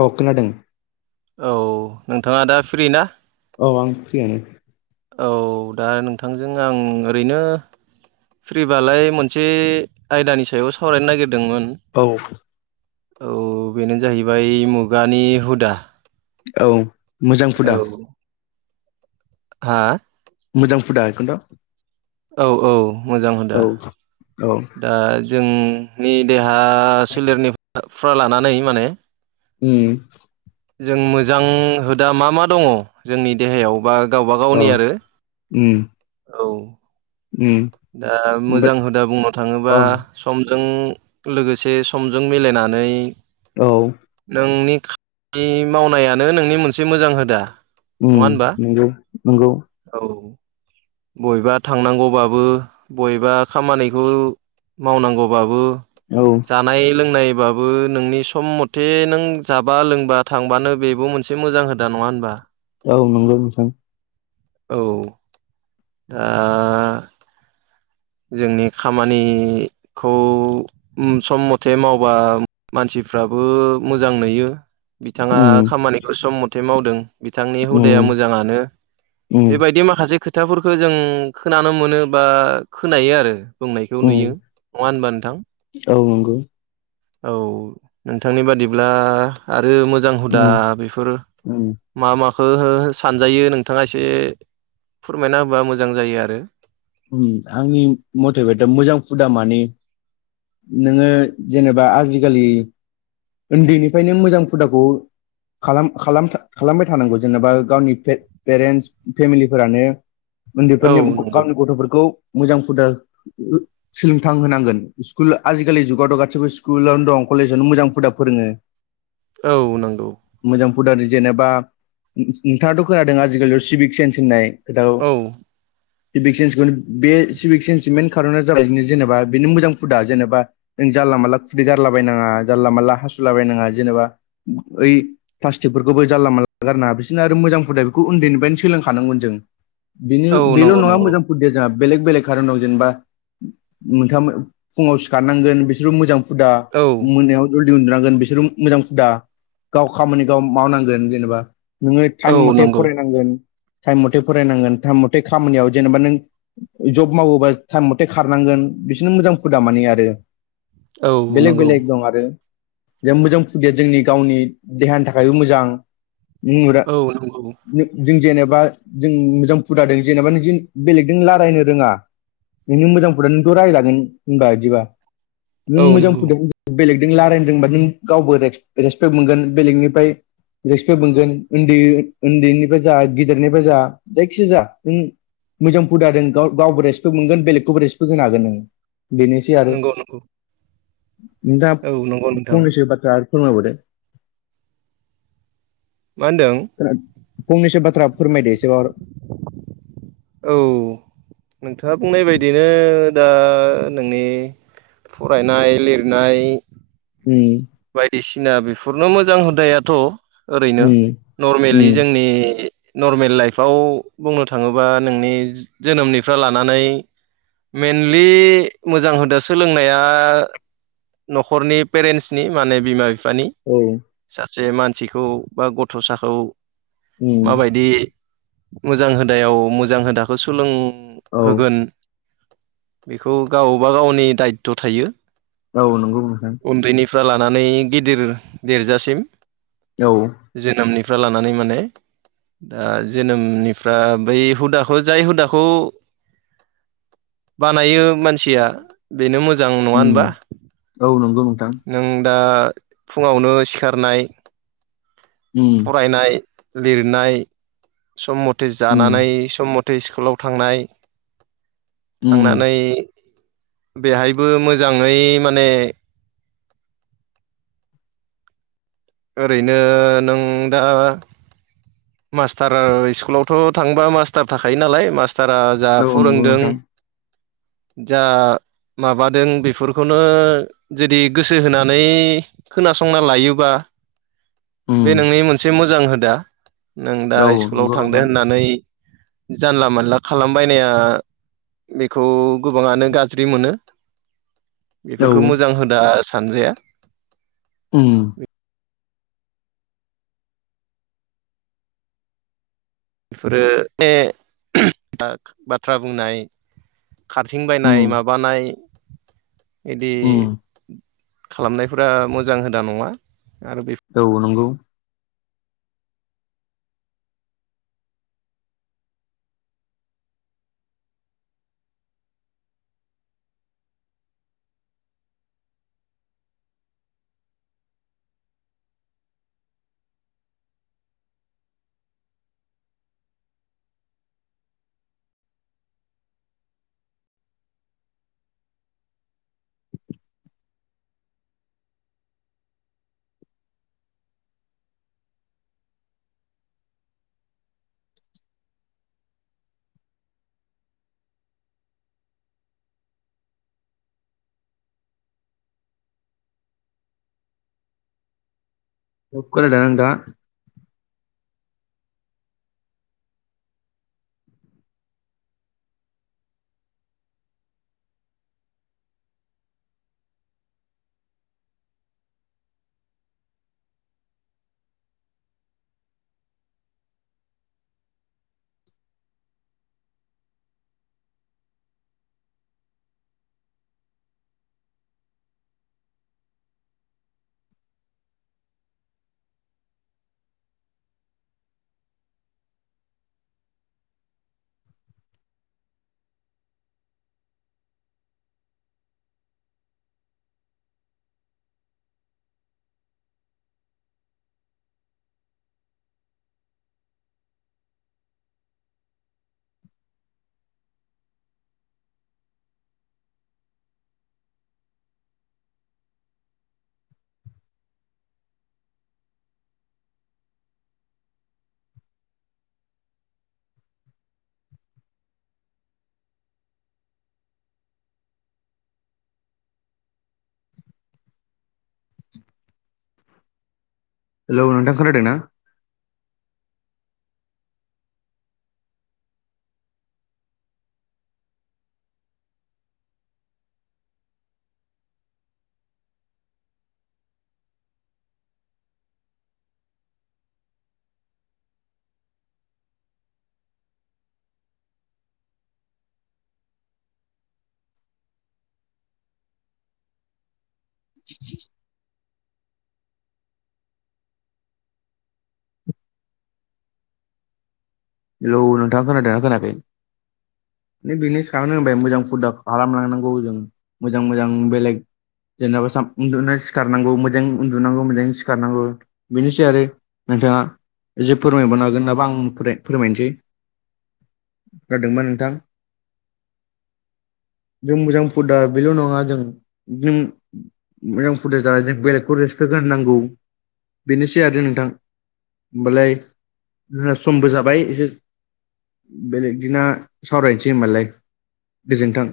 औ खोनादों। औ नोंथाङा दा फ्रि ना? औ आं फ्रियानो। औ दा नोंथांजों आं ओरैनो फ्रिबालाय मोनसे आयदानि सायाव सावरायनो नागिरदोंमोन। औ। औ बेनो जाहैबाय मुगानि हुदा औ मोजां औ फुदा। हा? मोजां फुदा एखानथ' औ औ मोजां हुदा औ दा जोंनि देहा सोलेरनिफ्रा लानानै माने उम्म। जों मोजां होदा मा मा दङ जोंनि देहायाव बा गावबा गावनि आरो। उम्म। औ दा मोजां ओमफ्राय हुदा बुंनो थाङोबा अ समजों लोगोसे समजों मिलायनानै औ। नोंनि खामानि मावनायानो नोंनि मोनसे मोजां होदा ‌। उम्म नोंगौ नंगौ। औ। बयबा थांनांगौबाबो बयबा खामानिखौ मावनांगौबाबो औ। जानाय लोंनायबाबो नोंनि सम मथे नों जाबा लोंबा थांबानो बेबो मोन से मोजां होदा नङा होनबा? औ नंगौ नोंथां। औ। [inaudible] जोंनि खामानिखौ उम सम मथे मावबा मानसिफ्राबो मोजां नुयो। बिथाङा उम खामानिखौ सम मथे मावदों बिथांनि उम हुदाया मोजाङानो उम बेबायदि माखासे खोथाफोरखौ जों खोनानो मोनो बा खोनायो आरो बुंनायखौ उम नुयो नङा होनबा नोंथां? औ नंगौ। औ नोंथांनि बादिब्ला आरो मोजां हुदा उम बेफोर उम मा माखौ सानजायो नोंथाङा एसे फोरमायना होबा मोजां जायो आरो उम आंनि मथेबथ' मोजां फुदा माने नोङो जेनेबा आजिखालि उन्दैनिफ्रायनो मोजां हुदाखौ खालाम खालाम खालामबाय थानांगौ जेनेबा गावनि पेट पेरेन्टस फेमिलिफोरानो औ उन्दैफोरनि नंगौ गावनि गथ'फोरखौ मोजां हुदा सोलोंथां होनांगोन स्कुल आजिखालि जुगावथ' गासिबो स्कुलावनो दं कलेजावनो मोजां फुदा फोरङो औ नंगौ। मोजां फुदारि जेनेबा नोंथाङाथ' खोनादों आजिखालियाव सिभिक सेन्स होननाय गोदउ औ सिभिक सेन्सखौ बे सिभिक सेन्सनि मेन कार'ना जाबाय जेनेबा बेनो मोजां फुदा जेनेबा जानला मानला खुदै गारलाबायायनाङा जानला मानला हासुलाबायनाङा जेनेबा ओइ प्लास्टिकफोरखौबो जानला मानला गारनाङा बिसोरनो आरो मोजां फुदा बेखौ उन्दैनिफ्रायनो सोलोंखानांगोन जों। बिनि औ बेल' नंगौ नङा नंगौ मोजां या जोंहा बेलेक बेलेग खारनाव जेनेबा मोनथाम फुङाव सिखारनांगोन बिसोरबो मोजां दा औ मोनायाव जलदि उनदु नां बिसोर मोजां हुदा गाव खामानिखौाव मावनांगोन जेनेबा नोङो टाइम औ मथे नंगौ फरायनांगोन टाइम मथे फरायनांगोन टाइम मथे खामानियाव जेनेबा नों जब मावोबा टाइम मथे खारनांगोन बिसोरनो मोजां हुदा माने आरो औ बेलेग नंगौ बेलेग दं आरो। जे मोजां फुदाया जोंनि गावनि देहानि थाखायबो मोजां औ नंगौ [inaudible] जों जेनेबा जों मोजां फुदादों जेनेबा नों बेलेगजों रायलायनो रोङा नोंनो मोजां फुदा नोंथ' रायजलागोन होनबा बिदिबा नों औ मोजां नंगौ फुदों बेलेगजों रायलायदोंबा नों गावबो रेसपेक्ट मोनगोन बेलेगनिफ्राय रिसफेक मोनगोन उन्दै उन्दैनिफ्राय जा गिदिरनिफ्राय जा जायखिया जा मोजां फुदादजों गाव गावबो रेसपेक्ट मोनगोन बेलेगखौबो रेसपेक्ट होन हागोन आ बेनोै ए आरो नंगौ नंगौ नोंथाङा औ नंगौ नोंथां फंनैसो बाथ्रा आरो फोरमायबोदों। मा होनदों? फंनैसो बाथ्रा फोरमायदो एसेबाबो। औ नोंथाङा बुंनाय बायदिनो दा नोंनि फरायनाय लिरनाय उम। बायदिसिना बेफोरनो मोजां हुदायाथ' ओरैनो उम नरमेलि उम जोंनि नर्मेल लाइफआव बुंनो थाङोबा नोंनि जोनोमनिफ्रा लानानै मेनलि मोजां हुदा सोलोंनाया न'खरनि पेरेन्टस नि माने बिमा बिफानि औ। सासे मानसिखौ बा गथ'साखौ उम माबायदि मोजां हुदायाव मोजां हुदाखौ औ सोलोंहोगोन। बेखौ गावबा गावनि दायथ' थायो। औ नंगौ नोंथां। उन्दैनिफ्राय लानानै गिदिर देरजासिम औ जोनोमनिफ्राय लानानै माने दा जोनोमनिफ्रा बै हुदाखौ जाय हुदाखौ बानायो मानसिया बेनो मोजां नङा होनबा? उम औ नंगौ नोंथां। नों दा फुङावनो सिखारनाय उम फायनाय लिरनाय सम मथे उम जानानै सम मथे दै स्कुलाव थांनाय उम थांनानै बेहायबो मोजाङै माने ओरैनो नों दा मास्टार स्कुलावथ' थांबा मास्टार थाखायो नालाय मास्टारा जा औ नंगौ फोरोंदों नोंथां जा माबादों बेफोरखौनो जुदि गोसो होनानै खोनासंना लायोबा बे उम नोंनि मोनसे मोजां हुदा। नों दा औ स्कुलाव नंगौ थांदो नोंथां होननानै जानला मोनला खालामबायनाया बेखौ गोबाङानो गाज्रि मोनो औ बेफोरखौ मोजां होदा सानजाया। उम बेफोरो माने बाथ्रा बुंनाय खारथिं उम बायनाय माबानाय बिदि उम खालामनायफोरा मोजां हुदा नङा आरो बे औ नंगौ। खोनादोना नोंथाङा? हेलौ नोंथां खोनादों ना? बि हेलौ नोंथां खोनादोंना खोनाखै? म बेनो सारनो होनबाय मोजां फुदा खालामलांनांगौ जों मोजां मोजां बेलेग जेनेबा साम उन्दुनानै सिखारनांगौ मोजां उन्दुनांगौ मोजां सिखारनांगौ बेनोसै आरो नोंथाङा जे फोरमायबोनो हागोन नामा आंनिफ्राय फोरमायनोसै जादोंबा नोंथां। जों मोजां फुदा बेल' नङा जों मोजां [unintelligible] बेलेगखौ रेसपेक्ट होननांगौ बेनोसै आरो नोंथां‌। होमबालाय जोङा समबो जाब बाय एसे बेलेगदिना सावरायनोसै होमबालाय गोजोन्थों।